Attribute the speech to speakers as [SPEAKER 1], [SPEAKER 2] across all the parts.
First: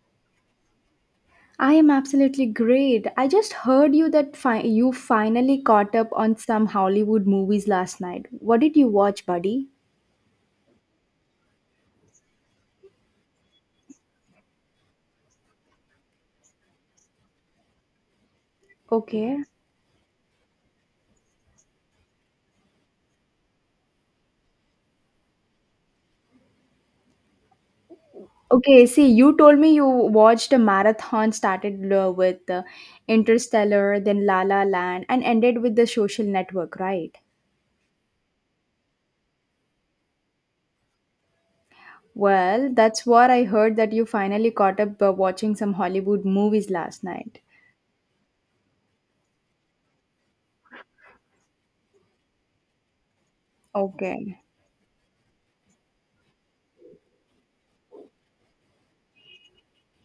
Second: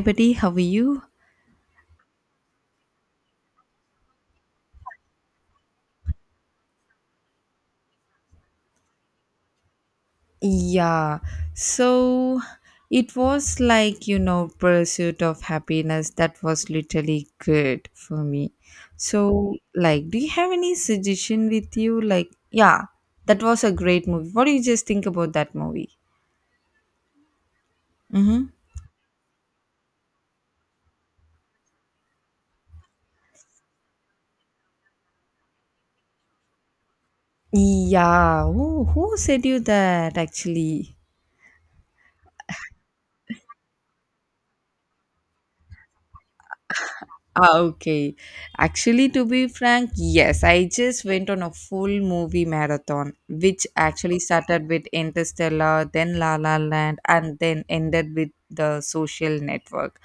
[SPEAKER 1] Buddy, how are you?
[SPEAKER 2] I am absolutely great. I just heard you that you finally caught up on some Hollywood movies last night. What did you watch, buddy?
[SPEAKER 1] Yeah, so it was like, Pursuit of Happiness. That was literally good for me.
[SPEAKER 2] Mm. Okay.
[SPEAKER 1] So, like, do you have any suggestion with you? Like, yeah, that was a great movie. What do you just think about that movie? Mm-hmm.
[SPEAKER 2] Okay, see, you told me you watched a marathon started with Interstellar, then La La Land, and ended with The Social Network, right?
[SPEAKER 1] Yeah, who said you that actually?
[SPEAKER 2] Well, that's what I heard that you finally caught up watching some Hollywood movies last night.
[SPEAKER 1] Ah, okay. Actually, to be frank, yes, I just went on a full movie marathon, which actually
[SPEAKER 2] Okay.
[SPEAKER 1] started with Interstellar, then La La Land, and then ended with The Social Network.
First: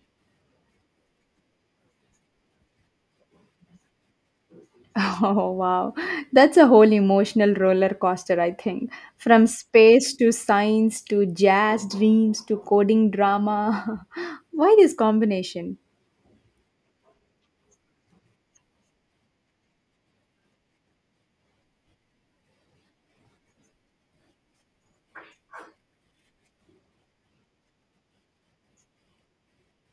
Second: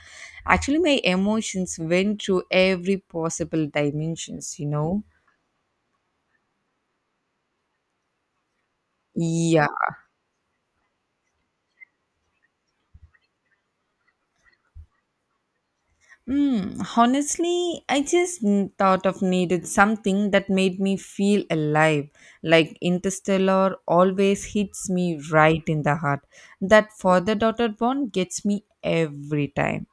[SPEAKER 1] Actually, my emotions went through every possible dimensions?
[SPEAKER 2] Oh, wow. That's a whole emotional roller coaster, I think. From
[SPEAKER 1] Yeah.
[SPEAKER 2] space to science to jazz dreams to coding drama. Why this combination?
[SPEAKER 1] Honestly, I just thought of needed something that made me feel alive. Like Interstellar always hits me right in the heart. That father-daughter bond gets me every time.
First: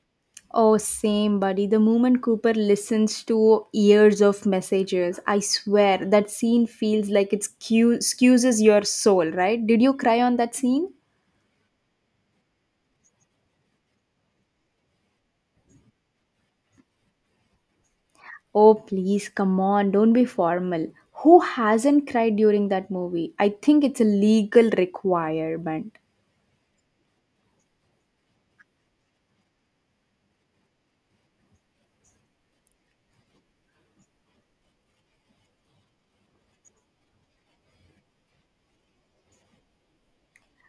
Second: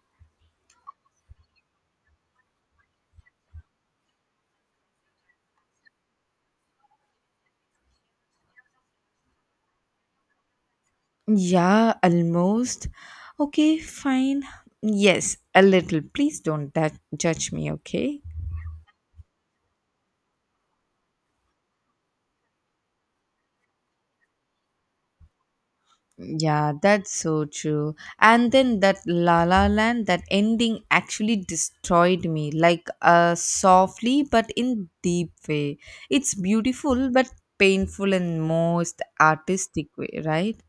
[SPEAKER 2] Oh, same, buddy. The moment Cooper listens to years of messages, I swear that scene feels like it skews your soul, right? Did you cry on that scene?
[SPEAKER 1] Yeah, almost. Okay, fine. Yes, a little. Please don't da- judge me, okay?
[SPEAKER 2] Oh, please, come on, don't be formal. Who hasn't cried during that movie? I think it's a legal requirement.
[SPEAKER 1] Yeah, that's so true. And then that La La Land, that ending actually destroyed me, like softly but in deep way. It's beautiful but painful in most artistic way, right?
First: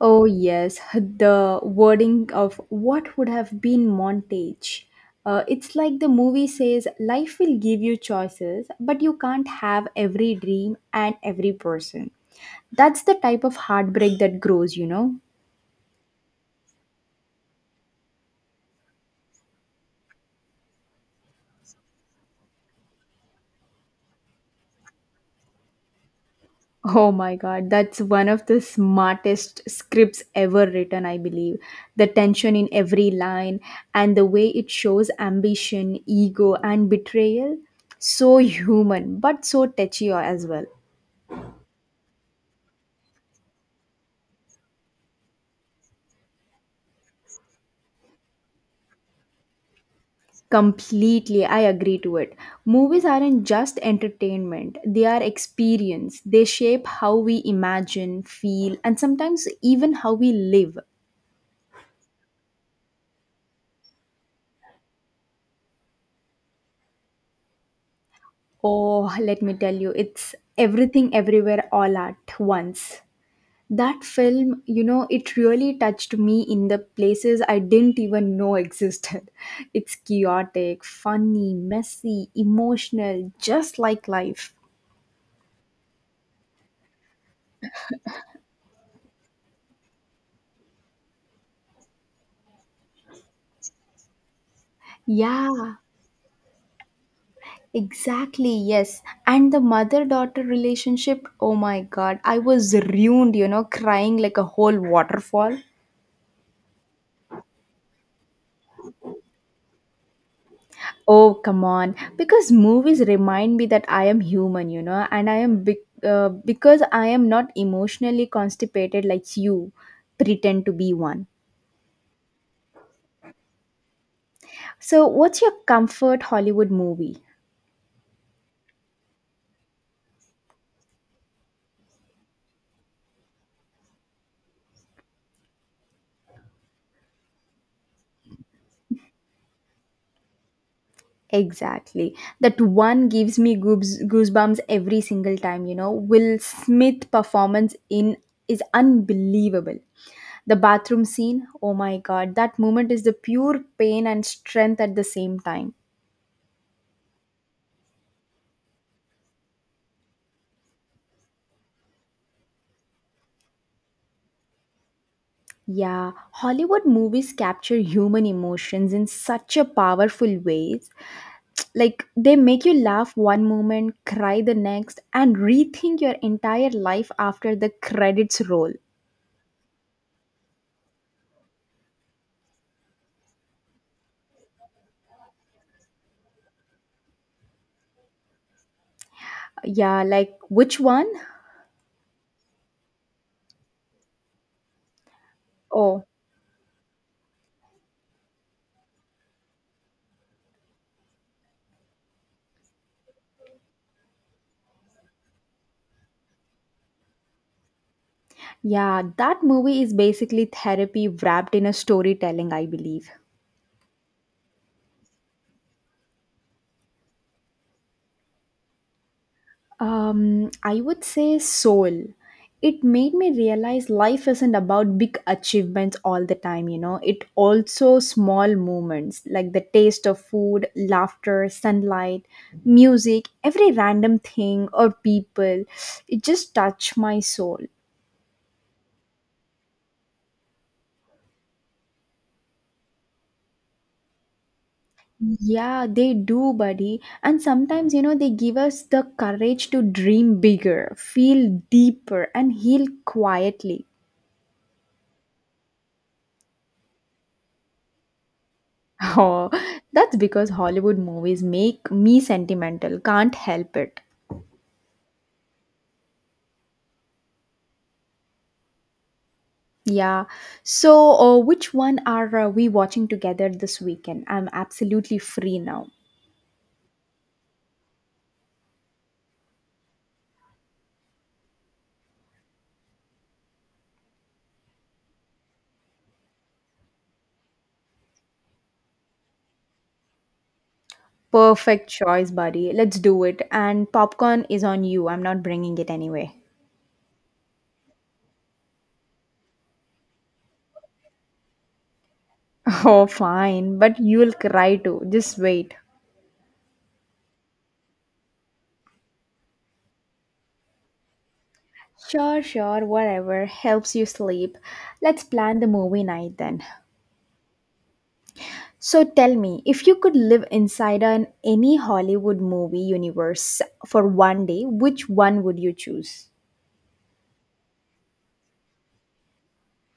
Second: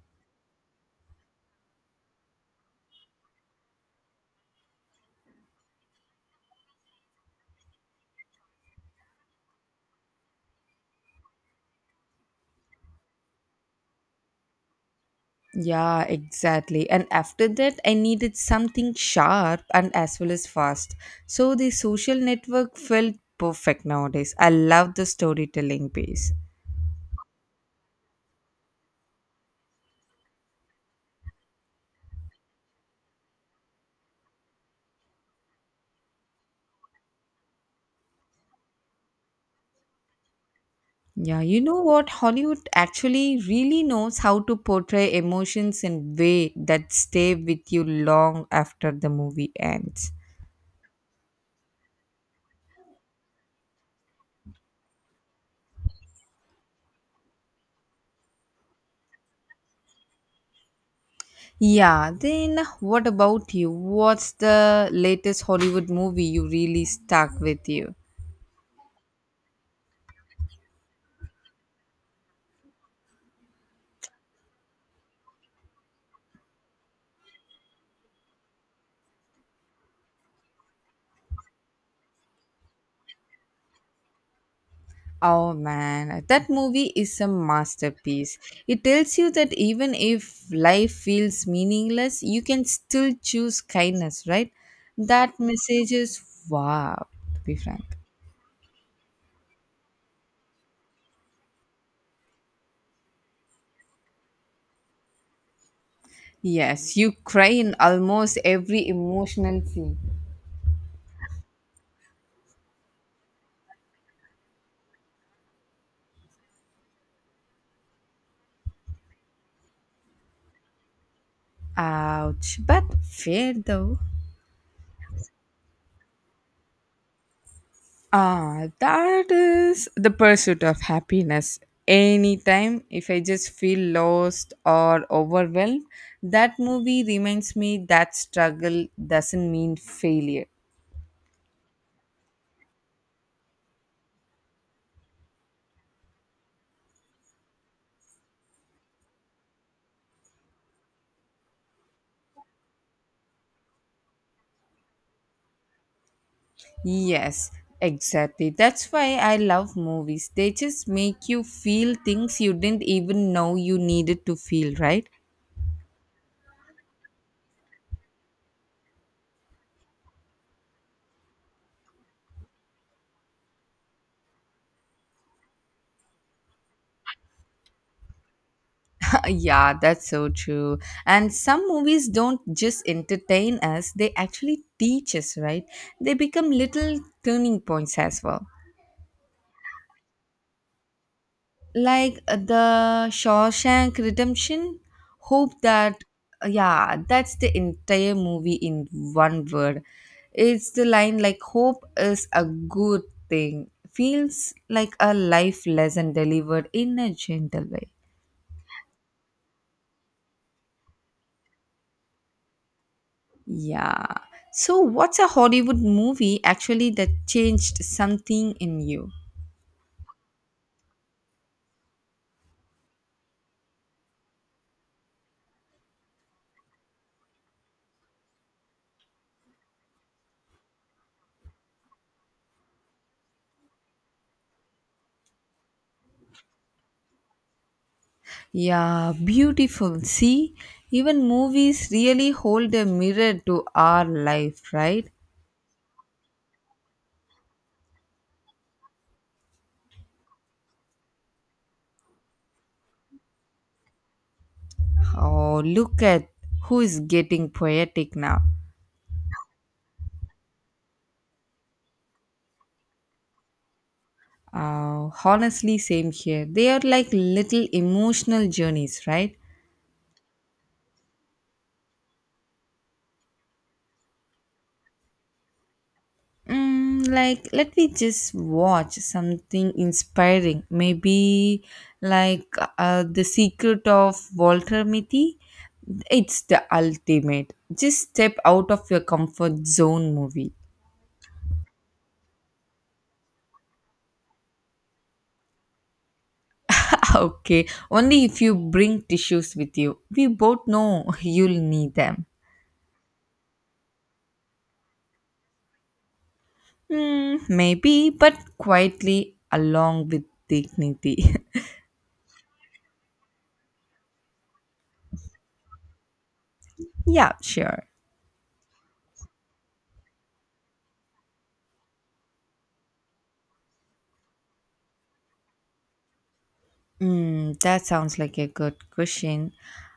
[SPEAKER 2] Oh, yes, the wording of what would have been montage. It's like the movie says life will give you choices, but you can't have every dream and every person. That's the type of heartbreak that grows, you know?
[SPEAKER 1] Yeah, exactly. And after that, I needed something sharp and as well as fast. So The Social Network felt perfect nowadays. I love the storytelling piece.
[SPEAKER 2] Oh my god, that's one of the smartest scripts ever written, I believe. The tension in every line and the way it shows ambition, ego, and betrayal. So human, but so touchy as well.
[SPEAKER 1] Yeah, you know what? Hollywood actually really knows how to portray emotions in way that stay with you long after the movie ends.
[SPEAKER 2] Completely, I agree to it. Movies aren't just entertainment, they are experience. They shape how we imagine, feel, and sometimes even how we live.
[SPEAKER 1] Yeah, then what about you? What's the latest Hollywood movie you really stuck with you?
[SPEAKER 2] Oh, let me tell you, it's everything everywhere all at once. That film, you know, it really touched me in the places I didn't even know existed. It's chaotic, funny, messy, emotional, just like life.
[SPEAKER 1] Oh man, that movie is a masterpiece. It tells you that even if life feels meaningless, you can still choose kindness, right? That
[SPEAKER 2] Yeah,
[SPEAKER 1] message is wow, to be frank.
[SPEAKER 2] exactly, yes. And the mother daughter relationship, oh my god, I was ruined, you know, crying like a whole waterfall.
[SPEAKER 1] Yes, you cry in almost every emotional scene.
[SPEAKER 2] Oh, come on. Because movies remind me that I am human, you know, and I am big. Because I am not emotionally constipated like you pretend to be one.
[SPEAKER 1] Ouch, but fair though.
[SPEAKER 2] So, what's your comfort Hollywood movie?
[SPEAKER 1] Ah, that is the Pursuit of Happiness. Anytime, if I just feel lost or overwhelmed, that movie reminds me that struggle doesn't mean failure.
[SPEAKER 2] Exactly. That one gives me goosebumps every single time, you know. Will Smith performance in is unbelievable. The bathroom scene, oh my god, that moment is the pure pain and strength at the same time.
[SPEAKER 1] Yes, exactly. That's why I love movies. They just make you feel things you didn't even know you needed to feel, right?
[SPEAKER 2] Yeah, Hollywood movies capture human emotions in such a powerful ways. Like they make you laugh one moment, cry the next, and rethink your entire life after the credits roll.
[SPEAKER 1] Yeah, that's so true. And some movies don't just entertain us, they actually teach us, right? They become little turning points as well.
[SPEAKER 2] Yeah, like which one?
[SPEAKER 1] Like the Shawshank Redemption, hope that,
[SPEAKER 2] Oh,
[SPEAKER 1] yeah, that's the entire movie in one word. It's the line like, hope is a good thing. Feels like a life lesson delivered in a gentle way.
[SPEAKER 2] yeah, that movie is basically therapy wrapped in a storytelling, I believe.
[SPEAKER 1] Yeah. So, what's a Hollywood movie actually that changed something in you?
[SPEAKER 2] I would say Soul. It made me realize life isn't about big achievements all the time, you know. It also small moments like the taste of food, laughter, sunlight, music, every random thing or people. It just touched my soul.
[SPEAKER 1] Yeah, beautiful. See, even movies really hold a mirror to our life, right?
[SPEAKER 2] Yeah, they do, buddy. And sometimes, you know, they give us the courage to dream bigger, feel deeper, and heal quietly.
[SPEAKER 1] Oh, look at who is getting poetic now.
[SPEAKER 2] Oh, that's because Hollywood movies make me sentimental. Can't help it.
[SPEAKER 1] Honestly, same here. They are like little emotional journeys, right?
[SPEAKER 2] Yeah. So, which one are we watching together this weekend? I'm absolutely free now.
[SPEAKER 1] Like let me just watch something inspiring maybe like The Secret of Walter Mitty. It's the ultimate just step out of your comfort zone movie.
[SPEAKER 2] Perfect choice, buddy. Let's do it. And popcorn is on you. I'm not bringing it anyway.
[SPEAKER 1] Okay, only if you bring tissues with you. We both know you'll need them.
[SPEAKER 2] Oh, fine. But you'll cry too. Just wait.
[SPEAKER 1] Hmm, maybe but quietly along with dignity.
[SPEAKER 2] Sure, sure, whatever helps you sleep. Let's plan the movie night then.
[SPEAKER 1] Yeah, sure.
[SPEAKER 2] So tell me, if you could live inside an any Hollywood movie universe for one day, which one would you choose?
[SPEAKER 1] That sounds like a good question.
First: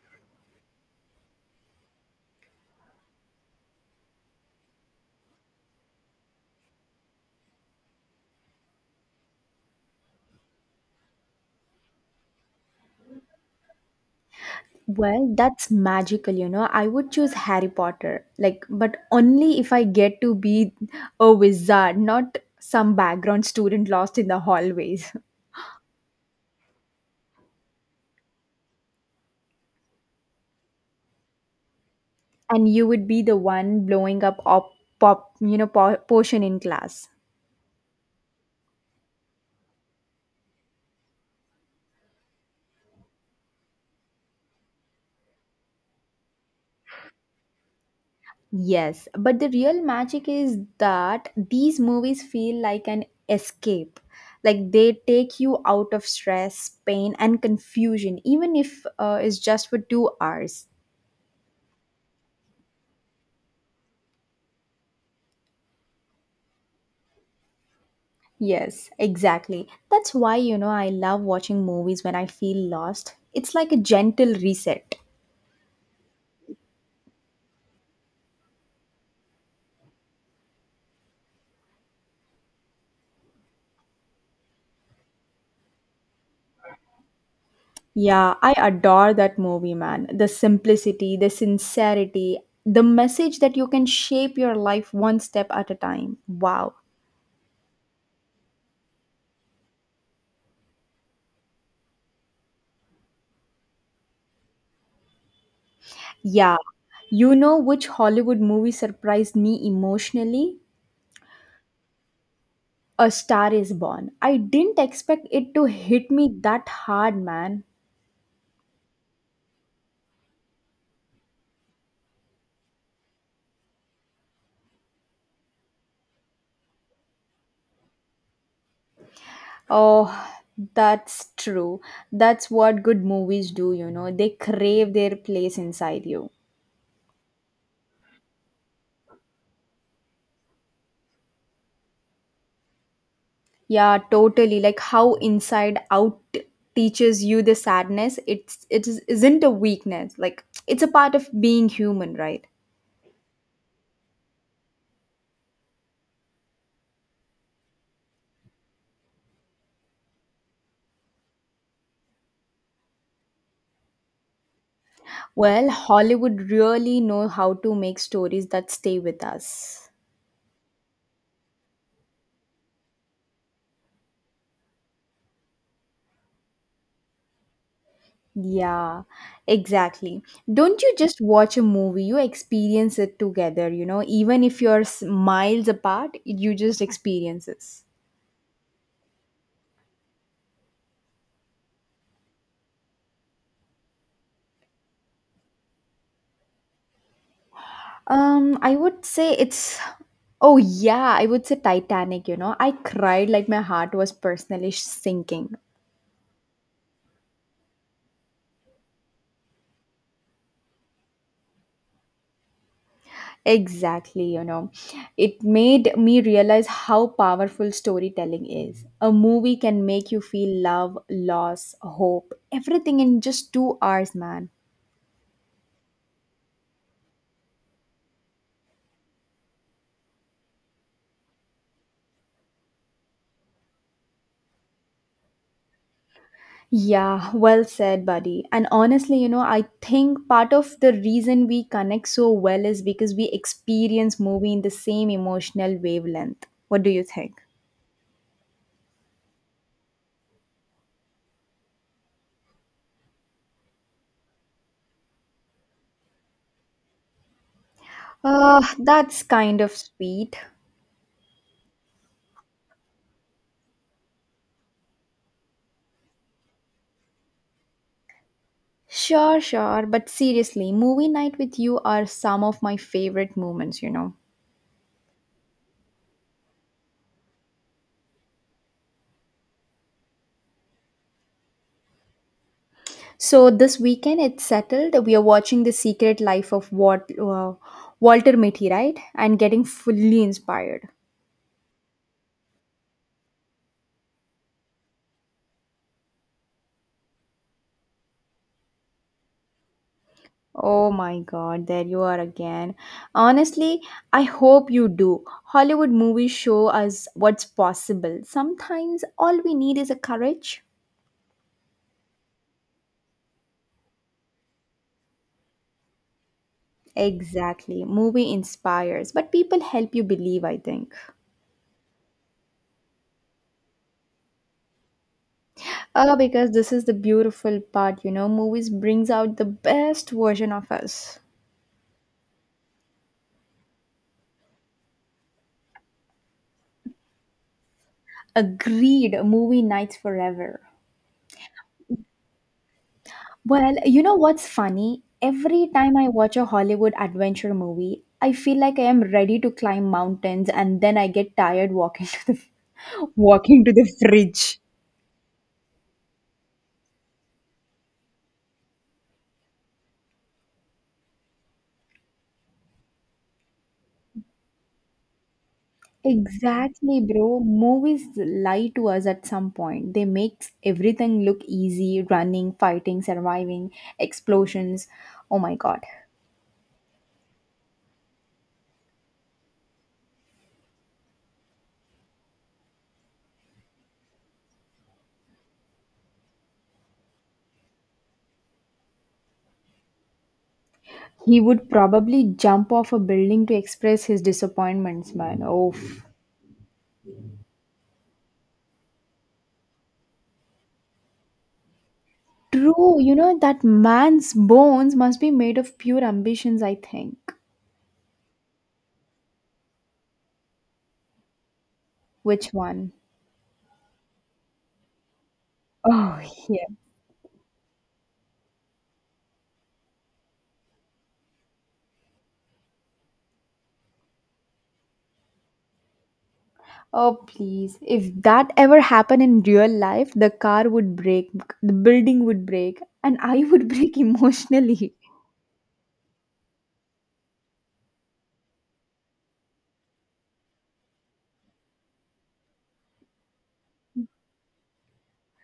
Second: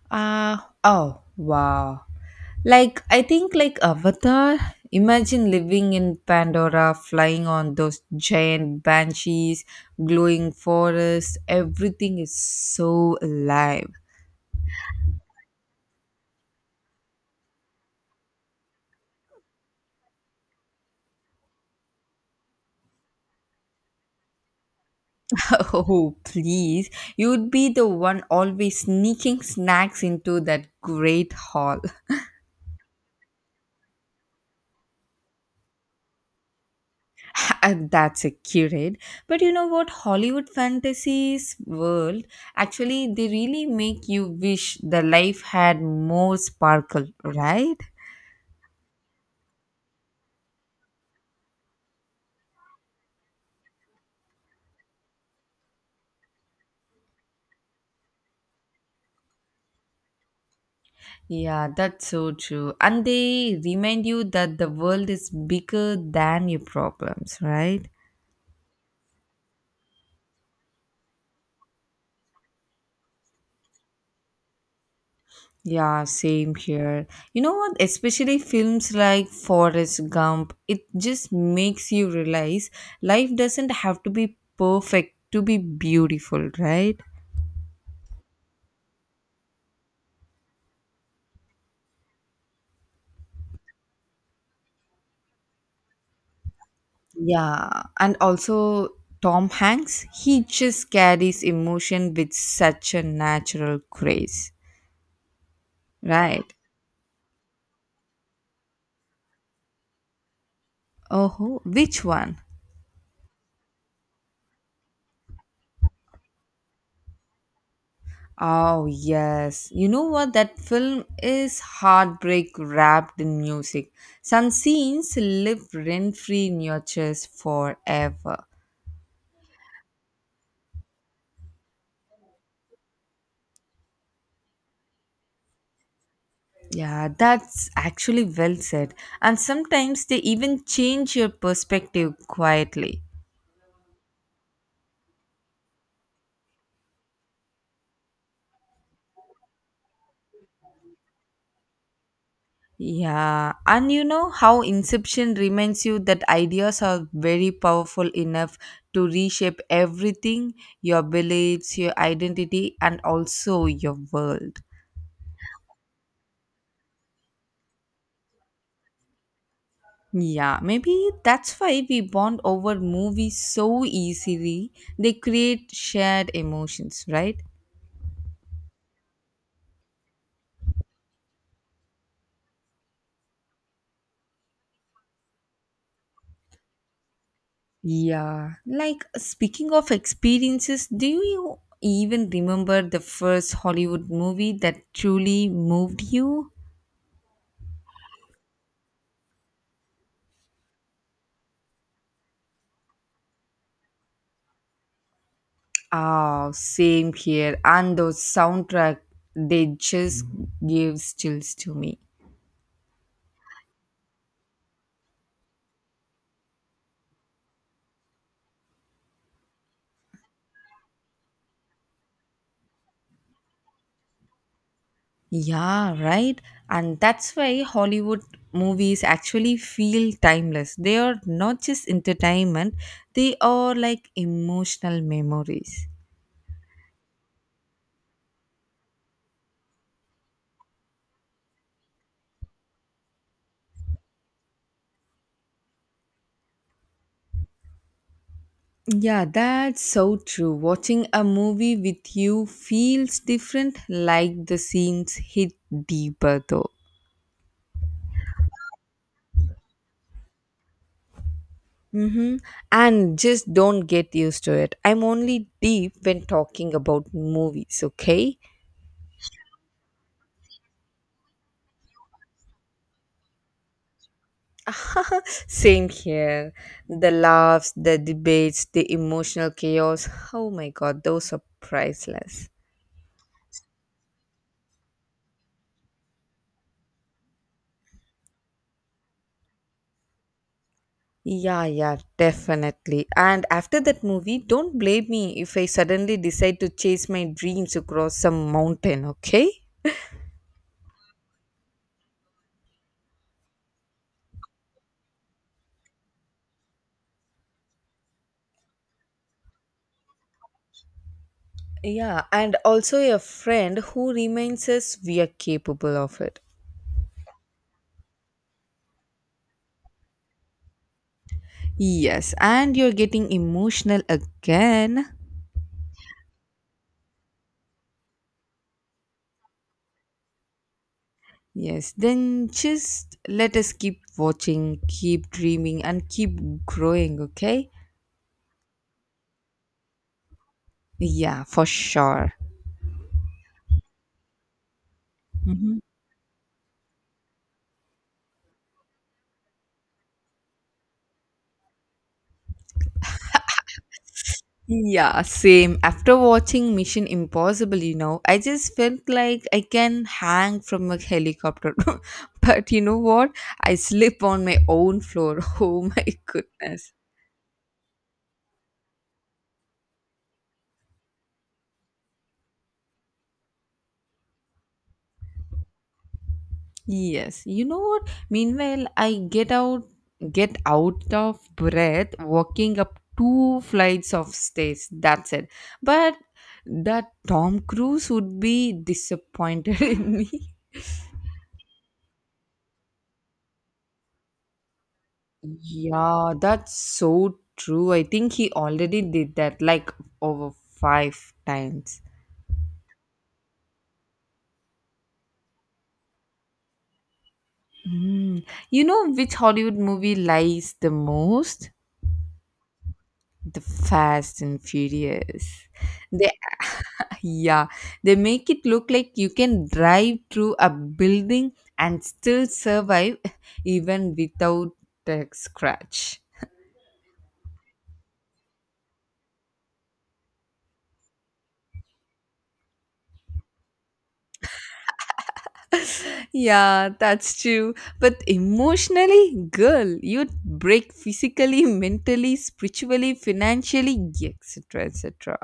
[SPEAKER 1] Uh, oh wow. Like I think like Avatar, imagine living in Pandora, flying on those giant banshees, glowing forests, everything is so alive.
[SPEAKER 2] Well, that's magical, you know. I would choose Harry Potter. Like, but only if I get to be a wizard, not some background student lost in the hallways.
[SPEAKER 1] Oh please. You'd be the one always sneaking snacks into that great hall.
[SPEAKER 2] And you would be the one blowing up pop, you know, potion in class.
[SPEAKER 1] And that's accurate. But you know what? Hollywood fantasies world actually they really make you wish the life had more sparkle, right?
[SPEAKER 2] Yes, but the real magic is that these movies feel like an escape. Like they take you out of stress, pain, and confusion, even if it's just for 2 hours.
[SPEAKER 1] Yeah, that's so true. And they remind you that the world is bigger than your problems, right?
[SPEAKER 2] Yes, exactly. That's why, you know, I love watching movies when I feel lost. It's like a gentle reset.
[SPEAKER 1] Yeah, same here. You know what? Especially films like Forrest Gump, it just makes you realize life doesn't have to be perfect to be beautiful, right?
[SPEAKER 2] Yeah, I adore that movie, man. The simplicity, the sincerity, the message that you can shape your life one step at a time. Wow.
[SPEAKER 1] Yeah, and also Tom Hanks, he just carries emotion with such a natural grace, right?
[SPEAKER 2] Yeah. You know which Hollywood movie surprised me emotionally?
[SPEAKER 1] Oh, which one?
[SPEAKER 2] A Star is Born. I didn't expect it to hit me that hard, man.
[SPEAKER 1] Oh, yes. You know what? That film is heartbreak wrapped in music. Some scenes live rent free in your chest forever.
[SPEAKER 2] Oh, that's true. That's what good movies do, you know. They crave their place inside you.
[SPEAKER 1] Yeah, that's actually well said. And sometimes they even change your perspective quietly.
[SPEAKER 2] Yeah, totally. Like how Inside Out teaches you the sadness, it isn't a weakness. Like it's a part of being human, right?
[SPEAKER 1] Yeah, and you know how Inception reminds you that ideas are very powerful enough to reshape everything, your beliefs, your identity, and also your world.
[SPEAKER 2] Well, Hollywood really know how to make stories that stay with us.
[SPEAKER 1] Yeah, maybe that's why we bond over movies so easily. They create shared emotions, right?
[SPEAKER 2] Yeah, exactly. Don't you just watch a movie, you experience it together, you know, even if you're miles apart, you just experience it.
[SPEAKER 1] Yeah, like speaking of experiences, do you even remember the first Hollywood movie that truly moved you?
[SPEAKER 2] I would say it's oh yeah, I would say Titanic, you know. I cried like my heart was personally sinking.
[SPEAKER 1] Oh, same here. And those soundtrack, they just give chills to me.
[SPEAKER 2] Exactly, you know. It made me realize how powerful storytelling is. A movie can make you feel love, loss, hope, everything in just 2 hours, man.
[SPEAKER 1] Yeah, right. And that's why Hollywood movies actually feel timeless. They are not just entertainment, they are like emotional memories.
[SPEAKER 2] Yeah, well said, buddy. And honestly, you know, I think part of the reason we connect so well is because we experience movie in the same emotional wavelength. What do you think?
[SPEAKER 1] Yeah, that's so true. Watching a movie with you feels different, like the scenes hit deeper though.
[SPEAKER 2] That's kind of sweet.
[SPEAKER 1] Mm-hmm. And just don't get used to it. I'm only deep when talking about movies, okay?
[SPEAKER 2] Sure, sure. But seriously, movie night with you are some of my favorite moments, you know.
[SPEAKER 1] Same here. The laughs, the debates, the emotional chaos. Oh my god, those are priceless.
[SPEAKER 2] So this weekend it's settled. We are watching The Secret Life of Walter Mitty, right? And getting fully inspired.
[SPEAKER 1] Yeah, yeah, definitely. And after that movie, don't blame me if I suddenly decide to chase my dreams across some mountain, okay?
[SPEAKER 2] Oh my god, there you are again. Honestly, I hope you do. Hollywood movies show us what's possible. Sometimes all we need is a courage.
[SPEAKER 1] Yeah, and also a friend who reminds us we are capable of it.
[SPEAKER 2] Exactly. Movie inspires, but people help you believe, I think.
[SPEAKER 1] Yes, and you're getting emotional again.
[SPEAKER 2] Ah, because this is the beautiful part, you know, movies brings out the best version of us.
[SPEAKER 1] Yes, then just let us keep watching, keep dreaming, and keep growing, okay?
[SPEAKER 2] Agreed, movie nights forever.
[SPEAKER 1] Yeah, for sure.
[SPEAKER 2] Well, you know what's funny? Every
[SPEAKER 1] Hmm.
[SPEAKER 2] time I watch a Hollywood adventure movie, I feel like I am ready to climb mountains and then I get tired walking to the walking to the fridge.
[SPEAKER 1] Yeah, same. After watching Mission Impossible, you know, I just felt like I can hang from a helicopter. But you know what? I slip on my own floor. Oh my goodness.
[SPEAKER 2] Exactly, bro. Movies lie to us at some point. They make everything look easy running, fighting, surviving, explosions. Oh my god.
[SPEAKER 1] Yes, you know what? Meanwhile, I get out of breath walking up two flights of stairs. That's it. But that Tom Cruise would be disappointed in me.
[SPEAKER 2] He would probably jump off a building to express his disappointments, man. Oh,
[SPEAKER 1] Yeah, that's so true. I think he already did that like over 5 times.
[SPEAKER 2] true. You know, that man's bones must be made of pure ambitions, I think.
[SPEAKER 1] Mm. You know which Hollywood movie lies the most?
[SPEAKER 2] Which one?
[SPEAKER 1] The Fast and Furious.
[SPEAKER 2] Oh,
[SPEAKER 1] They
[SPEAKER 2] yeah.
[SPEAKER 1] Yeah, they make it look like you can drive through a building and still survive even without a scratch.
[SPEAKER 2] Oh, please. If that ever happened in real life, the car would break, the building would break, and I would break emotionally.
[SPEAKER 1] Yeah, that's true. But emotionally, girl, you'd break physically, mentally, spiritually, financially, etc. etc.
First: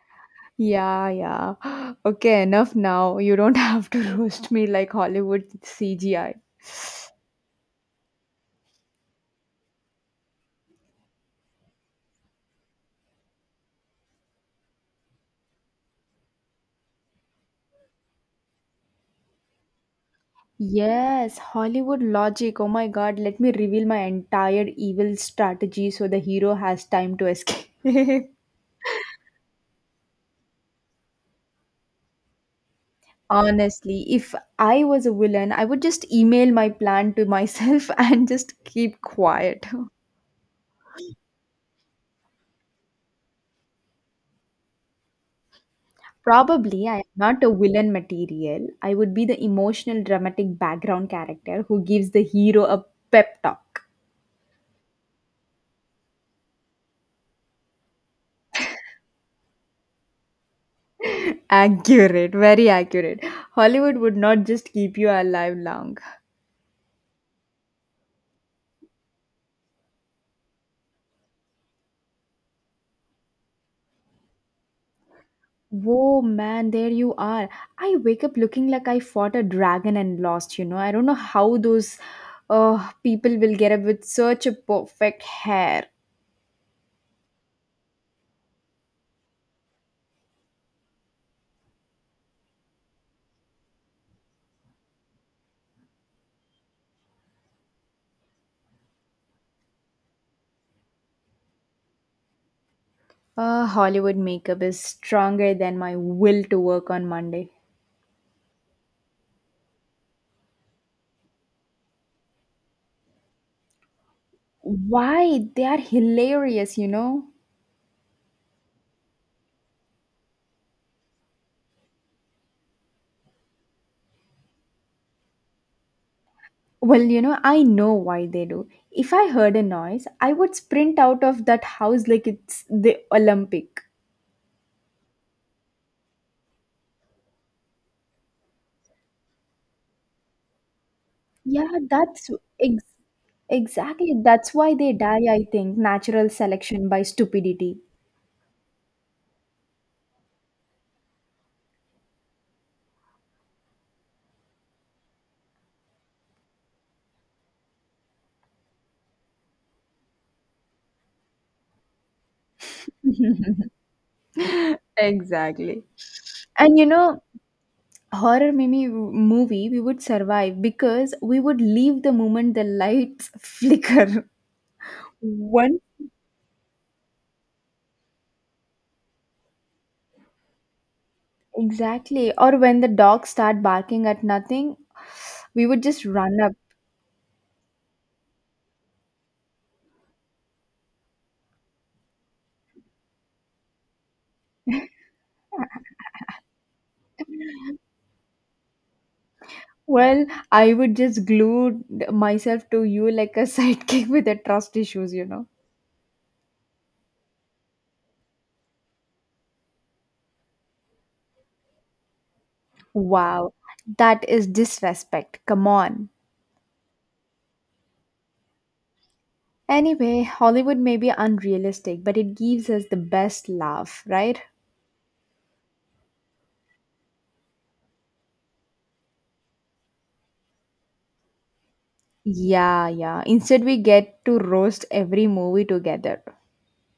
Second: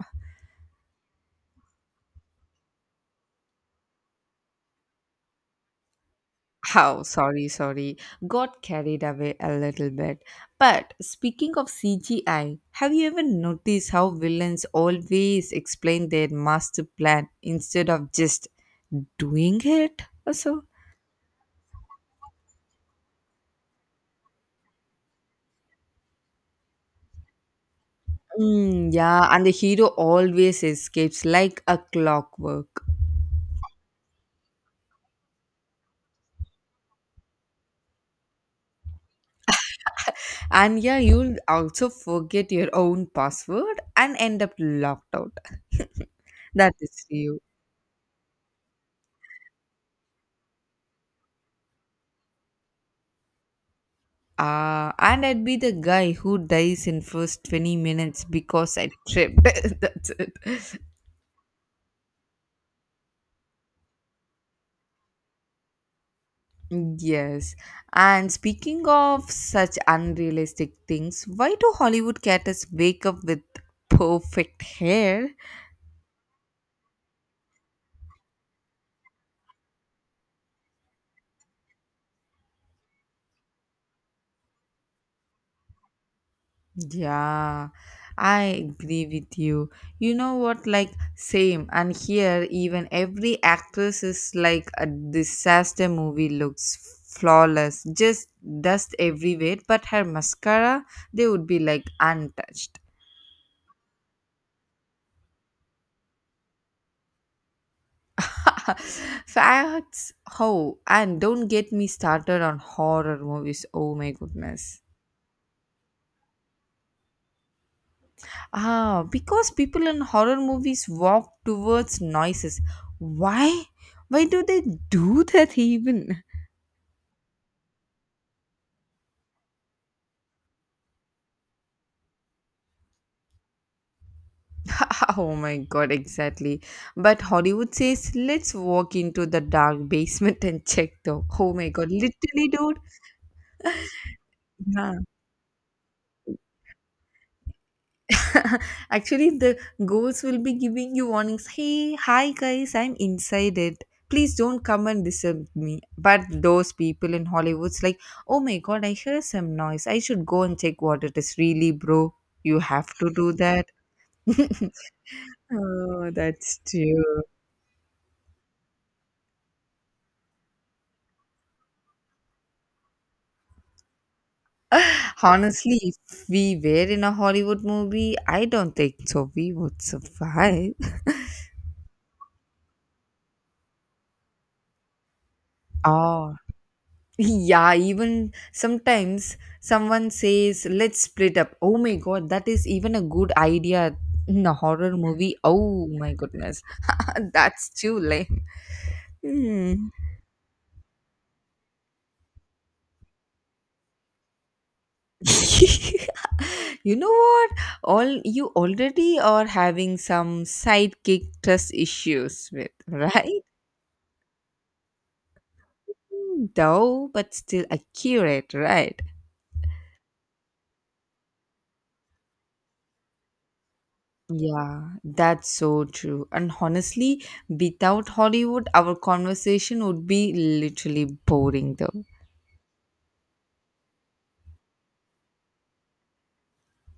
[SPEAKER 2] Yeah, yeah. Okay, enough now. You don't have to roast me like Hollywood CGI.
[SPEAKER 1] How sorry, got carried away a little bit. But speaking of CGI, have you ever noticed how villains always explain their master plan instead of just doing it? Also,
[SPEAKER 2] Yes, Hollywood logic. Oh my god, let me reveal my entire evil strategy so the hero has time to escape.
[SPEAKER 1] Yeah, and the hero always escapes like a clockwork.
[SPEAKER 2] Honestly, if I was a villain, I would just email my plan to myself and just keep quiet.
[SPEAKER 1] And yeah, you'll also forget your own password and end up locked out. That
[SPEAKER 2] Probably I am
[SPEAKER 1] is real.
[SPEAKER 2] not a villain material. I would be the emotional, dramatic background character who gives the hero a pep talk.
[SPEAKER 1] And I'd be the guy who dies in first 20 minutes because I tripped. That's it.
[SPEAKER 2] Accurate, very accurate. Hollywood would not just keep you alive long.
[SPEAKER 1] Yes. And speaking of such unrealistic things, why do Hollywood characters wake up with perfect hair?
[SPEAKER 2] Whoa, man, there you are. I wake up looking like I fought a dragon and lost, you know. I don't know how those people will get up with such a perfect hair.
[SPEAKER 1] Yeah, I agree with you. You know what? Like, same. And here, even every actress is like a disaster movie looks flawless, just dust everywhere. But her mascara, they would be like untouched.
[SPEAKER 2] Hollywood makeup is stronger than my will to work on Monday.
[SPEAKER 1] Facts, how? And don't get me started on horror movies. Oh my goodness.
[SPEAKER 2] Why? They are hilarious, you know.
[SPEAKER 1] Ah, because people in horror movies walk towards noises. Why? Why do they do that even?
[SPEAKER 2] Well, you know, I know why they do. If I heard a noise, I would sprint out of that house like it's the Olympic.
[SPEAKER 1] Oh my god, exactly. But Hollywood says, let's walk into the dark basement and check though. Oh my
[SPEAKER 2] Yeah,
[SPEAKER 1] god,
[SPEAKER 2] that's
[SPEAKER 1] literally, dude.
[SPEAKER 2] ex- exactly. That's why they
[SPEAKER 1] Yeah.
[SPEAKER 2] die, I think. Natural selection by stupidity.
[SPEAKER 1] Actually, the ghost will be giving you warnings. Hey, hi guys, I'm inside it. Please don't come and disturb me. But those people in Hollywood's like, oh my god, I hear some noise. I should go and check what it is. Really, bro, you have to do that.
[SPEAKER 2] exactly.
[SPEAKER 1] Oh, that's
[SPEAKER 2] And you know,
[SPEAKER 1] true.
[SPEAKER 2] horror mimi movie, we would survive because we would leave the moment the lights flicker.
[SPEAKER 1] Honestly,
[SPEAKER 2] One
[SPEAKER 1] if we were in a Hollywood movie, I don't think so. We would survive.
[SPEAKER 2] exactly, or when the dogs start barking at nothing, we would just
[SPEAKER 1] Oh,
[SPEAKER 2] run up.
[SPEAKER 1] yeah, even sometimes someone says, let's split up. Oh my god, that is even a good idea in a horror movie. Oh my goodness, that's too lame. Hmm.
[SPEAKER 2] Well, I would just glue myself to you like a sidekick with the trust issues, you know.
[SPEAKER 1] You know what? All you already are having some sidekick trust issues with, right?
[SPEAKER 2] Wow, that is disrespect. Come on.
[SPEAKER 1] Though, but still accurate, right?
[SPEAKER 2] Anyway, Hollywood may be unrealistic, but it gives us the best laugh, right?
[SPEAKER 1] Yeah, that's so true. And honestly, without Hollywood, our conversation would be literally boring though.
[SPEAKER 2] Yeah, yeah. Instead, we get to roast every movie together.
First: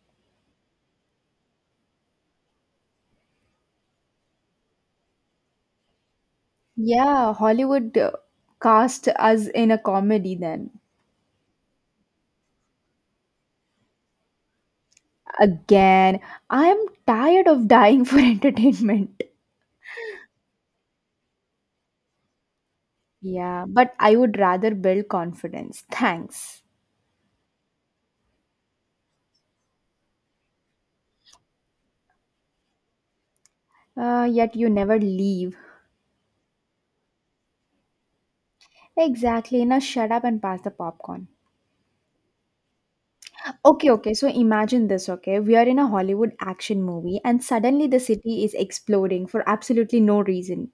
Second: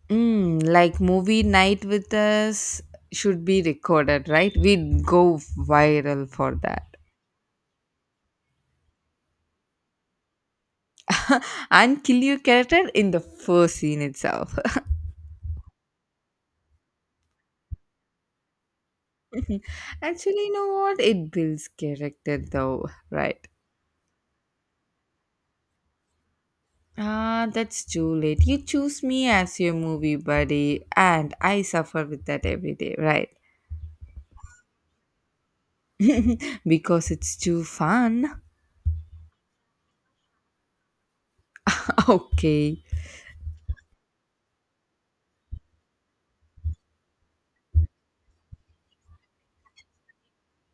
[SPEAKER 1] Mm, like movie night with us should be recorded, right? We'd go viral for that.
[SPEAKER 2] Yeah, Hollywood cast us in a comedy then.
[SPEAKER 1] And kill your character in the first scene itself.
[SPEAKER 2] Again, I am tired of dying for entertainment.
[SPEAKER 1] Actually, you know what? It builds character though, right?
[SPEAKER 2] Yeah, but I would rather build confidence. Thanks.
[SPEAKER 1] Ah, that's too late. You choose me as your movie buddy, and I suffer with that every day, right?
[SPEAKER 2] Yet you never leave.
[SPEAKER 1] Because it's too fun.
[SPEAKER 2] Exactly. Now shut up and pass the popcorn.
[SPEAKER 1] Okay.
[SPEAKER 2] Okay, okay. So imagine this, okay? We are in a Hollywood action movie, and suddenly the city is exploding for absolutely no reason.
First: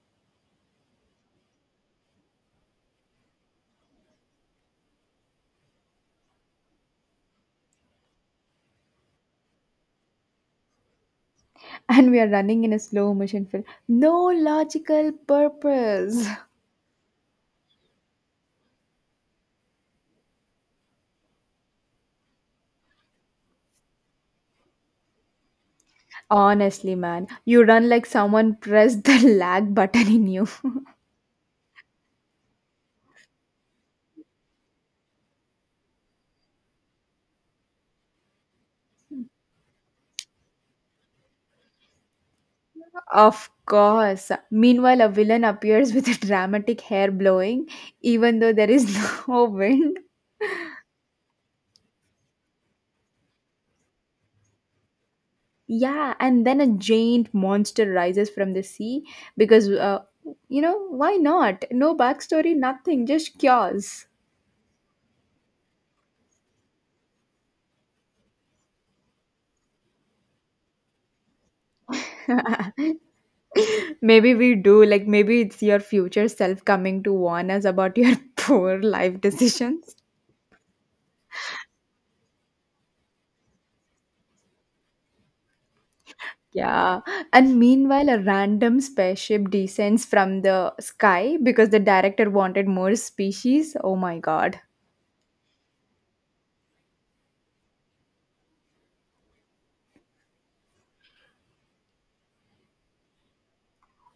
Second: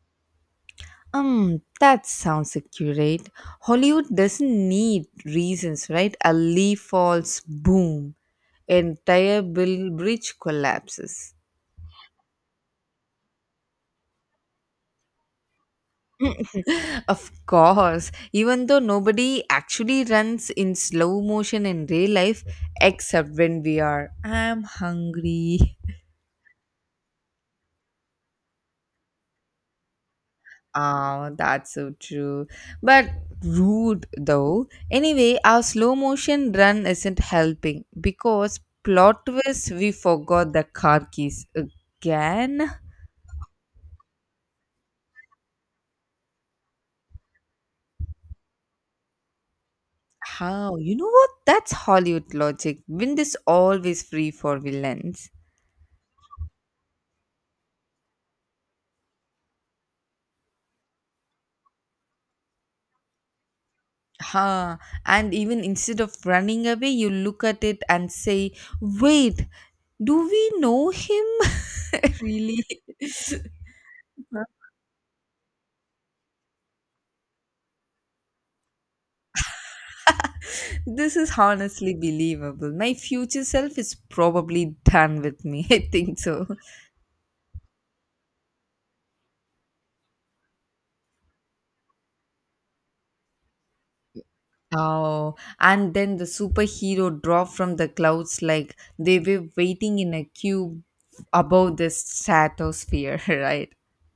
[SPEAKER 1] That sounds accurate. Hollywood doesn't need reasons, right? A leaf falls, boom, entire bill bridge collapses.
[SPEAKER 2] And we are running in a slow motion film. No logical purpose.
[SPEAKER 1] Of course, even though nobody actually runs in slow motion in real life, except when we are. I'm hungry.
[SPEAKER 2] Honestly, man, you run like someone pressed the lag button in you.
[SPEAKER 1] Oh, that's so true. But rude though. Anyway, our slow motion run isn't helping because plot twist we forgot the car keys again.
[SPEAKER 2] Of course. Meanwhile, a villain appears with a dramatic hair blowing, even though there is no wind.
[SPEAKER 1] How? You know what? That's Hollywood logic. Wind is always free for villains.
[SPEAKER 2] Yeah, and then a giant monster rises from the sea because, you know, why not? No backstory, nothing, just chaos.
[SPEAKER 1] Ha! And even instead of running away, you look at it and say, wait, do we know him? Really?
[SPEAKER 2] maybe we do, like, maybe it's your future self coming to warn us about your poor life decisions.
[SPEAKER 1] This is honestly believable. My future self is probably done with me. I think so.
[SPEAKER 2] Yeah, and meanwhile, a random spaceship descends from the sky because the director wanted more species. Oh my god.
[SPEAKER 1] Oh, and then the superhero drop from the clouds like they were waiting in a cube above the stratosphere, right?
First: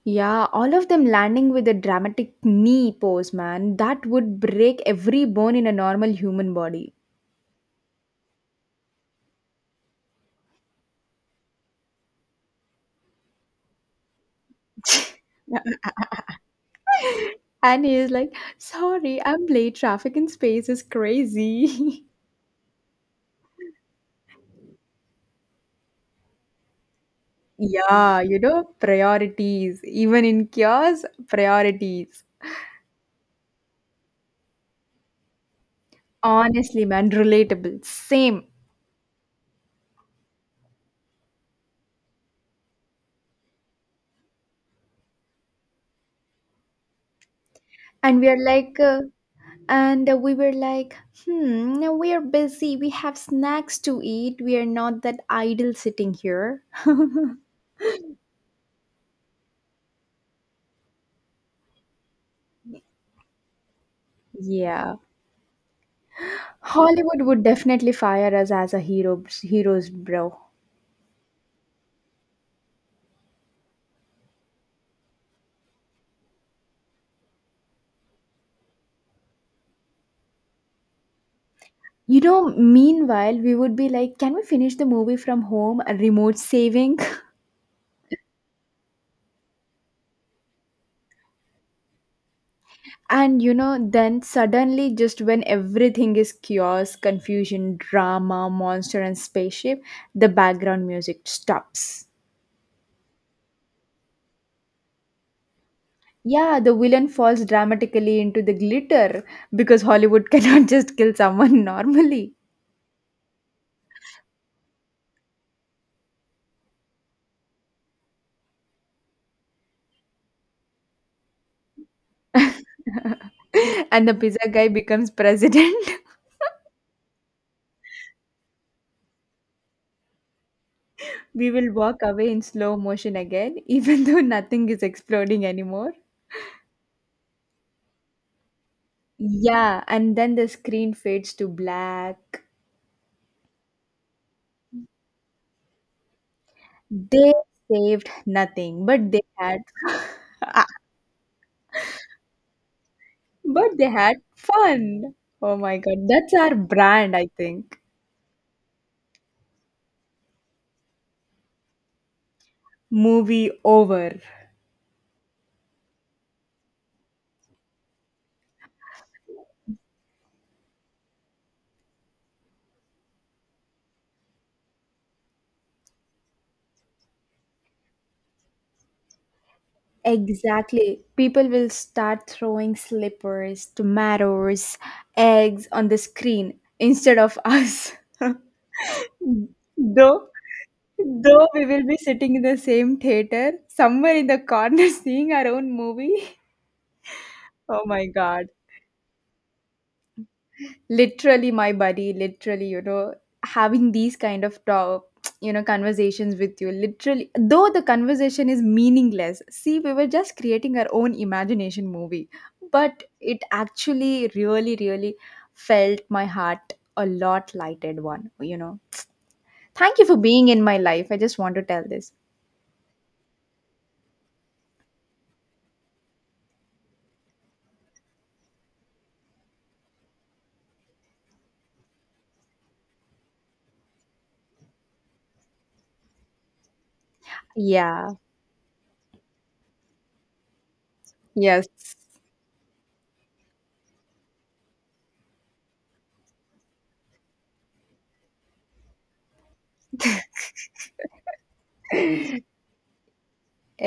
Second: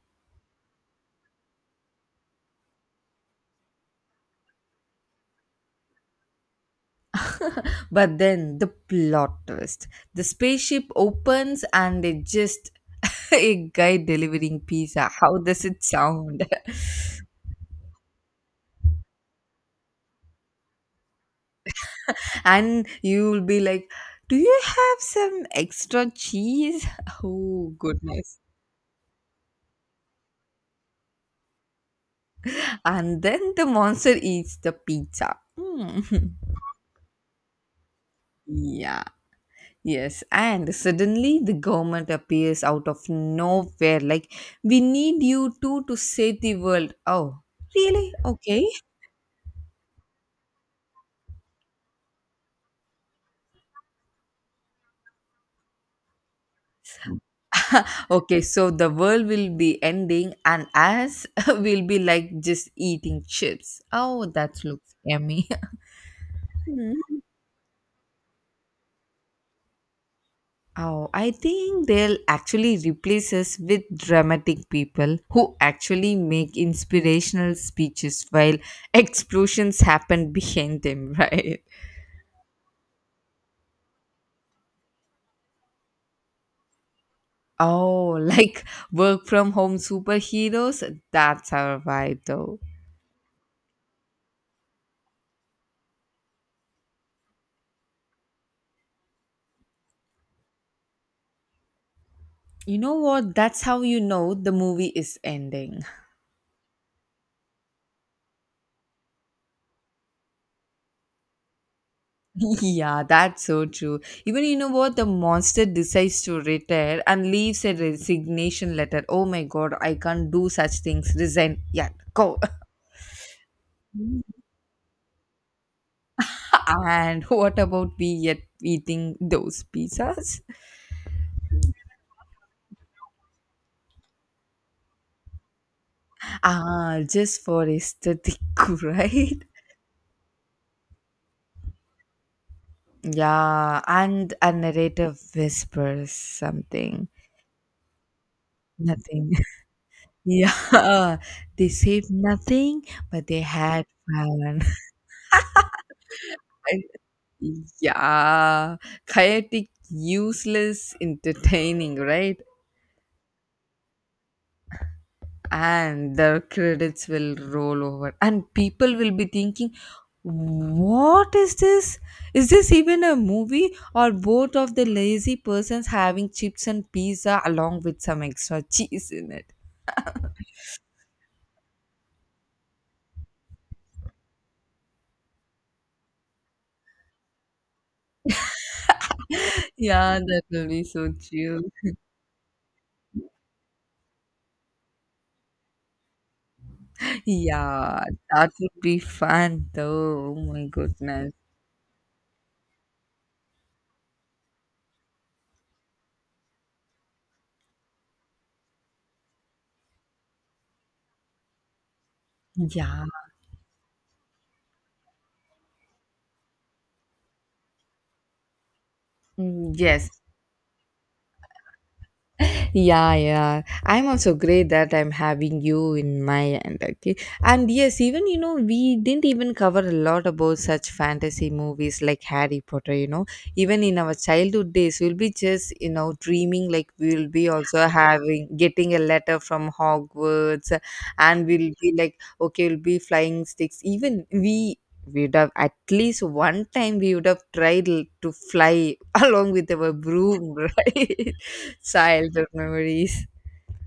[SPEAKER 2] Yeah, all of them landing with a dramatic knee pose, man. That would break every bone in a normal human body.
[SPEAKER 1] But then the plot twist. The spaceship opens and they just a guy delivering pizza. How does it
[SPEAKER 2] Yeah,
[SPEAKER 1] sound?
[SPEAKER 2] and he is like, sorry, I'm late. Traffic in space is crazy.
[SPEAKER 1] And you will be like, do you have some extra cheese? Oh
[SPEAKER 2] Yeah,
[SPEAKER 1] goodness.
[SPEAKER 2] priorities. Even in cures, priorities.
[SPEAKER 1] And then the monster eats the pizza. Mm.
[SPEAKER 2] Honestly, man, relatable. Same.
[SPEAKER 1] Yeah. Yes, and suddenly the government appears out of nowhere like, we need you two to save the world. Oh really,
[SPEAKER 2] And we are
[SPEAKER 1] okay.
[SPEAKER 2] like, and we were like, hmm, we are busy. We have snacks to eat. We are not that idle sitting here.
[SPEAKER 1] Okay, so the world will be ending and us will be like just eating chips. Oh, that looks
[SPEAKER 2] Yeah.
[SPEAKER 1] yummy.
[SPEAKER 2] Hollywood would definitely fire us as a hero heroes, bro.
[SPEAKER 1] Oh, I think they'll actually replace us with dramatic people who actually make inspirational speeches while explosions happen behind them, right?
[SPEAKER 2] You know, meanwhile, we would be like, can we finish the movie from home, a remote saving?
[SPEAKER 1] Oh, like work from home superheroes? That's our vibe, though.
[SPEAKER 2] And you know, then suddenly, just when everything is chaos, confusion, drama, monster, and spaceship, the background music stops.
[SPEAKER 1] You know what? That's how you know the movie is ending.
[SPEAKER 2] Yeah, the villain falls dramatically into the glitter because Hollywood cannot just kill someone normally.
[SPEAKER 1] Yeah, that's so true. Even you know what? The monster decides to retire and leaves a resignation letter. Oh my god, I can't do such things. Resign. Yeah, go.
[SPEAKER 2] And the pizza guy becomes president.
[SPEAKER 1] And what about we yet eating those pizzas?
[SPEAKER 2] We will walk away in slow motion again, even though nothing is exploding anymore.
[SPEAKER 1] Ah, just for aesthetic, right?
[SPEAKER 2] Yeah, and then the screen fades to black.
[SPEAKER 1] Yeah, and a narrative whispers something.
[SPEAKER 2] They saved nothing, but they
[SPEAKER 1] Nothing.
[SPEAKER 2] had
[SPEAKER 1] Yeah, they said nothing, but they
[SPEAKER 2] but
[SPEAKER 1] had
[SPEAKER 2] they had
[SPEAKER 1] fun.
[SPEAKER 2] fun. Oh my god, that's our
[SPEAKER 1] I-
[SPEAKER 2] brand, I think.
[SPEAKER 1] yeah, chaotic, useless, entertaining, right?
[SPEAKER 2] Movie over.
[SPEAKER 1] And the credits will roll over and people will be thinking, what is this? Is this even a movie, or both of the lazy persons having chips and pizza along with some extra cheese in it?
[SPEAKER 2] Exactly. People will start throwing slippers, tomatoes, eggs on the screen instead of us.
[SPEAKER 1] Yeah,
[SPEAKER 2] Though
[SPEAKER 1] that will be so
[SPEAKER 2] Though
[SPEAKER 1] chill.
[SPEAKER 2] we will be sitting in the same theater, somewhere in the corner seeing our own movie. Oh
[SPEAKER 1] Yeah,
[SPEAKER 2] my god.
[SPEAKER 1] that would be fun though. Oh my goodness.
[SPEAKER 2] Literally my buddy, literally, having these kind of talk, conversations with you. Literally though the conversation is meaningless. See, we were just creating our own imagination movie. But
[SPEAKER 1] Yeah.
[SPEAKER 2] it actually really, really felt my heart a lot lighted one,
[SPEAKER 1] Mm,
[SPEAKER 2] Thank you
[SPEAKER 1] yes.
[SPEAKER 2] for being in my life. I just want to tell this.
[SPEAKER 1] Yeah, I'm also great that I'm having you in my end. Okay. And yes, even you know, we didn't even cover a lot about such fantasy movies like Harry Potter, you know. Even in our childhood days we'll be just, you know, dreaming like we'll be also
[SPEAKER 2] Yeah.
[SPEAKER 1] having getting a letter from Hogwarts. And
[SPEAKER 2] Yes.
[SPEAKER 1] we'll be like, okay, we'll be flying sticks. Even we we would have at least one time we would have tried to fly along with our broom. Right? Childhood memories.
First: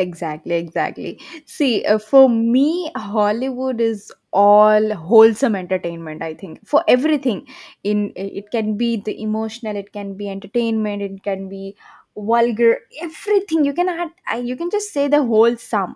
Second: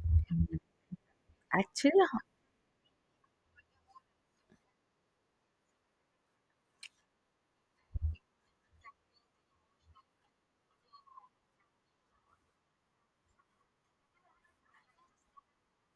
[SPEAKER 2] Exactly, exactly. See,
[SPEAKER 1] Actually,
[SPEAKER 2] for me Hollywood is all wholesome entertainment, I think. For everything in it can be the emotional, it can be entertainment, it can be vulgar. Everything you can add. You can just say the wholesome.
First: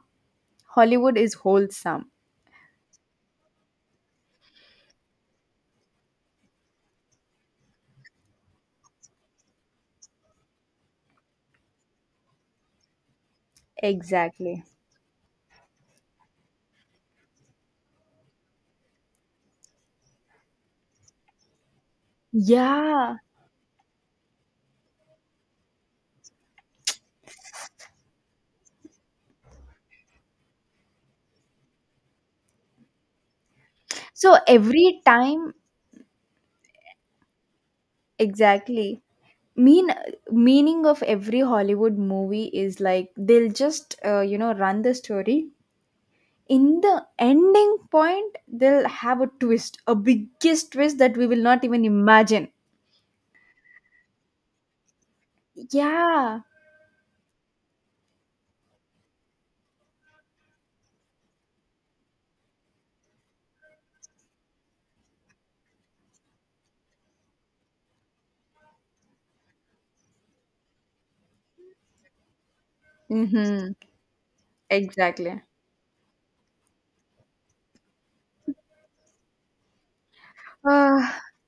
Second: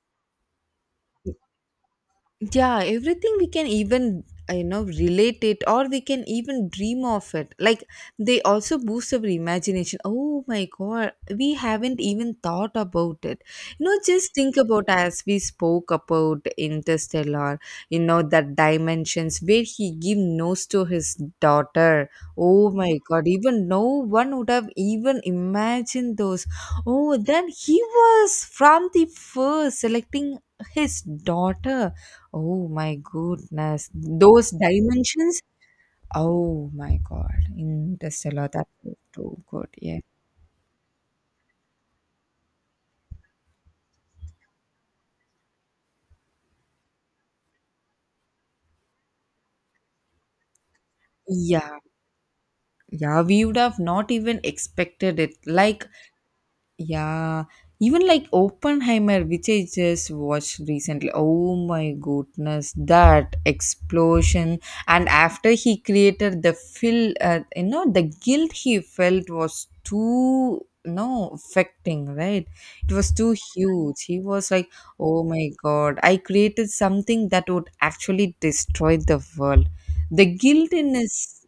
[SPEAKER 2] Hollywood is wholesome.
[SPEAKER 1] yeah, everything we can even you know, relate it, or we can even dream of it. Like, they also boost our imagination. Oh my god, we haven't even thought about it. You know, just think
[SPEAKER 2] Exactly.
[SPEAKER 1] about, as we spoke about Interstellar, you know, that dimensions where he give nose to his daughter. Oh my
[SPEAKER 2] Yeah,
[SPEAKER 1] god, even no one would have even imagined those. Oh, then he was from the first selecting his daughter. Oh my goodness.
[SPEAKER 2] so
[SPEAKER 1] Those
[SPEAKER 2] every
[SPEAKER 1] dimensions?
[SPEAKER 2] time,
[SPEAKER 1] Oh my God. Interstellar. That was
[SPEAKER 2] exactly,
[SPEAKER 1] too good.
[SPEAKER 2] mean
[SPEAKER 1] Yeah.
[SPEAKER 2] meaning of every Hollywood movie is like, they'll just run the story. In the ending point, they'll have a twist, a biggest twist that we will not
[SPEAKER 1] Yeah.
[SPEAKER 2] even imagine.
[SPEAKER 1] Yeah. We would have not even expected it. Like,
[SPEAKER 2] Yeah.
[SPEAKER 1] yeah, even like Oppenheimer, which I just watched recently. Oh my goodness, that explosion! And after he created the feel, you know, the guilt he felt was too no affecting, right? It was too
[SPEAKER 2] Mm-hmm.
[SPEAKER 1] huge. He was like, oh
[SPEAKER 2] Exactly.
[SPEAKER 1] my god, I created something that would actually destroy the world. The guilt in
[SPEAKER 2] uh,
[SPEAKER 1] his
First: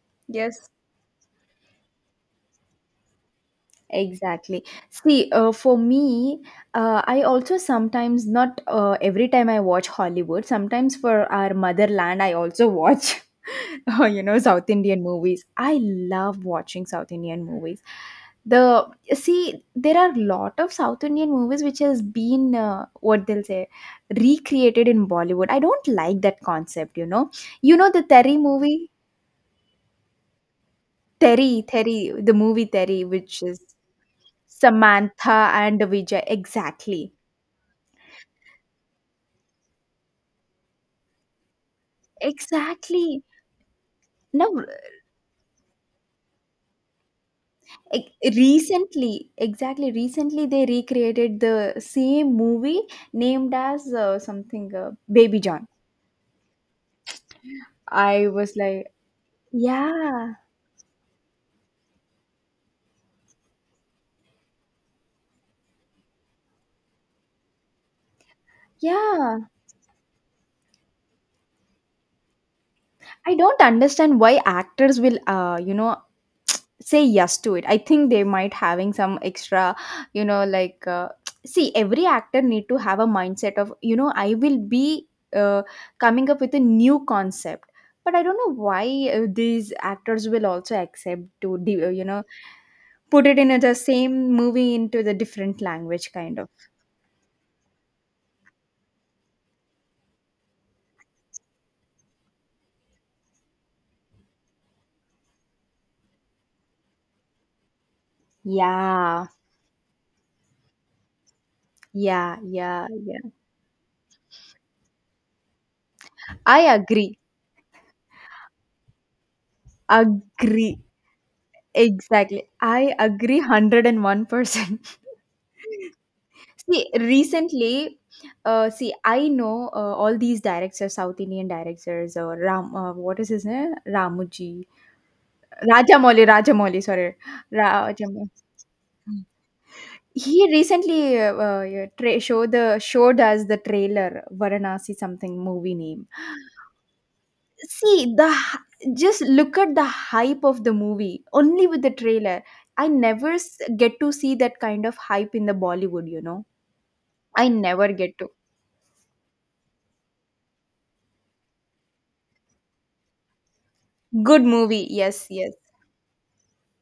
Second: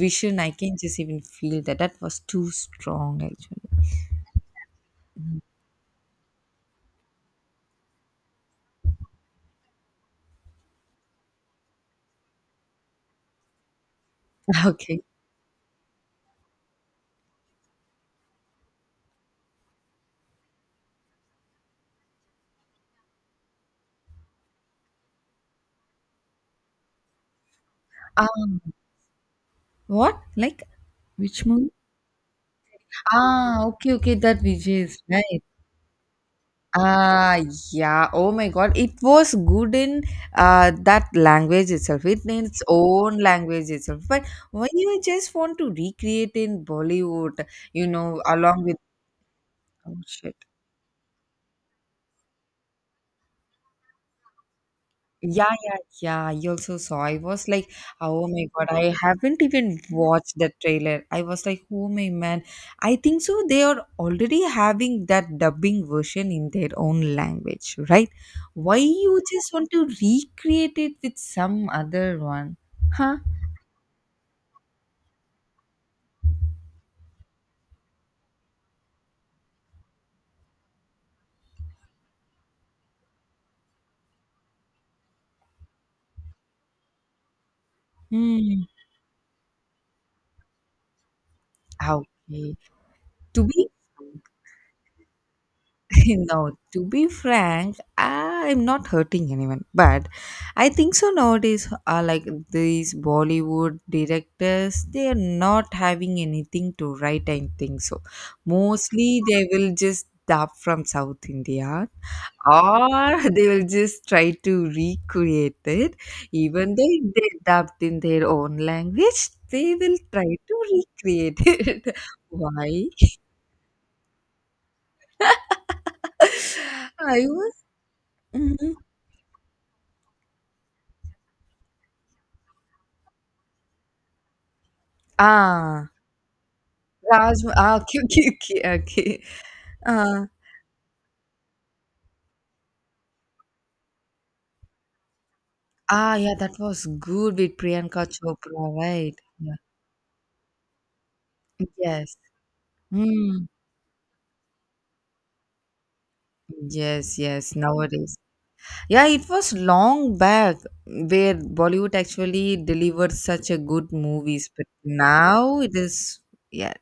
[SPEAKER 1] vision, I
[SPEAKER 2] yes.
[SPEAKER 1] can just even feel that. That was too strong actually.
[SPEAKER 2] Exactly. See, for me, I also sometimes, not every time I watch Hollywood, sometimes for our motherland, I also watch, South
[SPEAKER 1] Okay.
[SPEAKER 2] Indian movies. I love watching South Indian movies. The See, there are lot of South Indian movies which has been, what they'll say, recreated in Bollywood. I don't like that concept, you know. You know the
[SPEAKER 1] Uh,
[SPEAKER 2] Terry movie,
[SPEAKER 1] What? Like, which movie?
[SPEAKER 2] The movie Terry, which
[SPEAKER 1] Ah,
[SPEAKER 2] is
[SPEAKER 1] okay, okay, that Vijay is right.
[SPEAKER 2] Samantha and Vijay. Exactly.
[SPEAKER 1] Ah, yeah. Oh my God, it was good in that language itself, it in its own
[SPEAKER 2] Exactly.
[SPEAKER 1] language itself. But
[SPEAKER 2] Now,
[SPEAKER 1] when you just want to recreate in Bollywood, you
[SPEAKER 2] e-
[SPEAKER 1] know, along with
[SPEAKER 2] recently, exactly,
[SPEAKER 1] oh shit.
[SPEAKER 2] recently they recreated the same movie named as something, Baby
[SPEAKER 1] Yeah,
[SPEAKER 2] John.
[SPEAKER 1] yeah, yeah. You also saw. I was like, oh
[SPEAKER 2] I
[SPEAKER 1] my
[SPEAKER 2] was
[SPEAKER 1] God, I
[SPEAKER 2] like,
[SPEAKER 1] haven't even
[SPEAKER 2] yeah,
[SPEAKER 1] watched the trailer. I was like, oh my man. I think so they are already having that dubbing version in their own language, right? Why you
[SPEAKER 2] yeah.
[SPEAKER 1] just want to recreate it with some other one? Huh?
[SPEAKER 2] I don't understand why actors will, say yes to it. I think they might having some extra, you know, like, see, every actor need to have a mindset of, you know, I will be uh, coming up with a new concept. But I don't know
[SPEAKER 1] Hmm.
[SPEAKER 2] why, these actors will also accept to you know,
[SPEAKER 1] Okay.
[SPEAKER 2] put it
[SPEAKER 1] To
[SPEAKER 2] in
[SPEAKER 1] be
[SPEAKER 2] the same movie into the different language kind of.
[SPEAKER 1] no, to be frank, I'm not hurting anyone, but I think so nowadays are like these Bollywood directors, they are not having anything to write, I think so. Mostly
[SPEAKER 2] yeah
[SPEAKER 1] they will just dub from South India,
[SPEAKER 2] yeah yeah yeah
[SPEAKER 1] or they will just try to recreate it.
[SPEAKER 2] I
[SPEAKER 1] Even though if
[SPEAKER 2] agree,
[SPEAKER 1] they dubbed in their own language, they will try to
[SPEAKER 2] agree
[SPEAKER 1] recreate it.
[SPEAKER 2] exactly, I
[SPEAKER 1] Why?
[SPEAKER 2] agree 101%. See,
[SPEAKER 1] I was.
[SPEAKER 2] recently,
[SPEAKER 1] Mhm.
[SPEAKER 2] see, I know, all these directors, South Indian directors, or Ram, what is his name?
[SPEAKER 1] Ah,
[SPEAKER 2] Rajamouli, sorry,
[SPEAKER 1] Rajma. Ah, okay, okay,
[SPEAKER 2] Rajamouli.
[SPEAKER 1] okay, okay. Uh,
[SPEAKER 2] He recently, yeah, showed us the trailer, Varanasi something movie name.
[SPEAKER 1] ah, yeah, that was good with Priyanka
[SPEAKER 2] See the,
[SPEAKER 1] Chopra, right?
[SPEAKER 2] just
[SPEAKER 1] Yeah.
[SPEAKER 2] look at the hype of the movie only with the
[SPEAKER 1] Yes.
[SPEAKER 2] trailer. I never
[SPEAKER 1] Mm.
[SPEAKER 2] get to see that kind of hype in the Bollywood. You know,
[SPEAKER 1] Yes,
[SPEAKER 2] I
[SPEAKER 1] yes,
[SPEAKER 2] never
[SPEAKER 1] nowadays.
[SPEAKER 2] get to.
[SPEAKER 1] Yeah, it was long back where Bollywood actually delivered such a good
[SPEAKER 2] Good
[SPEAKER 1] movies, but
[SPEAKER 2] movie, yes, yes
[SPEAKER 1] now it is, yeah,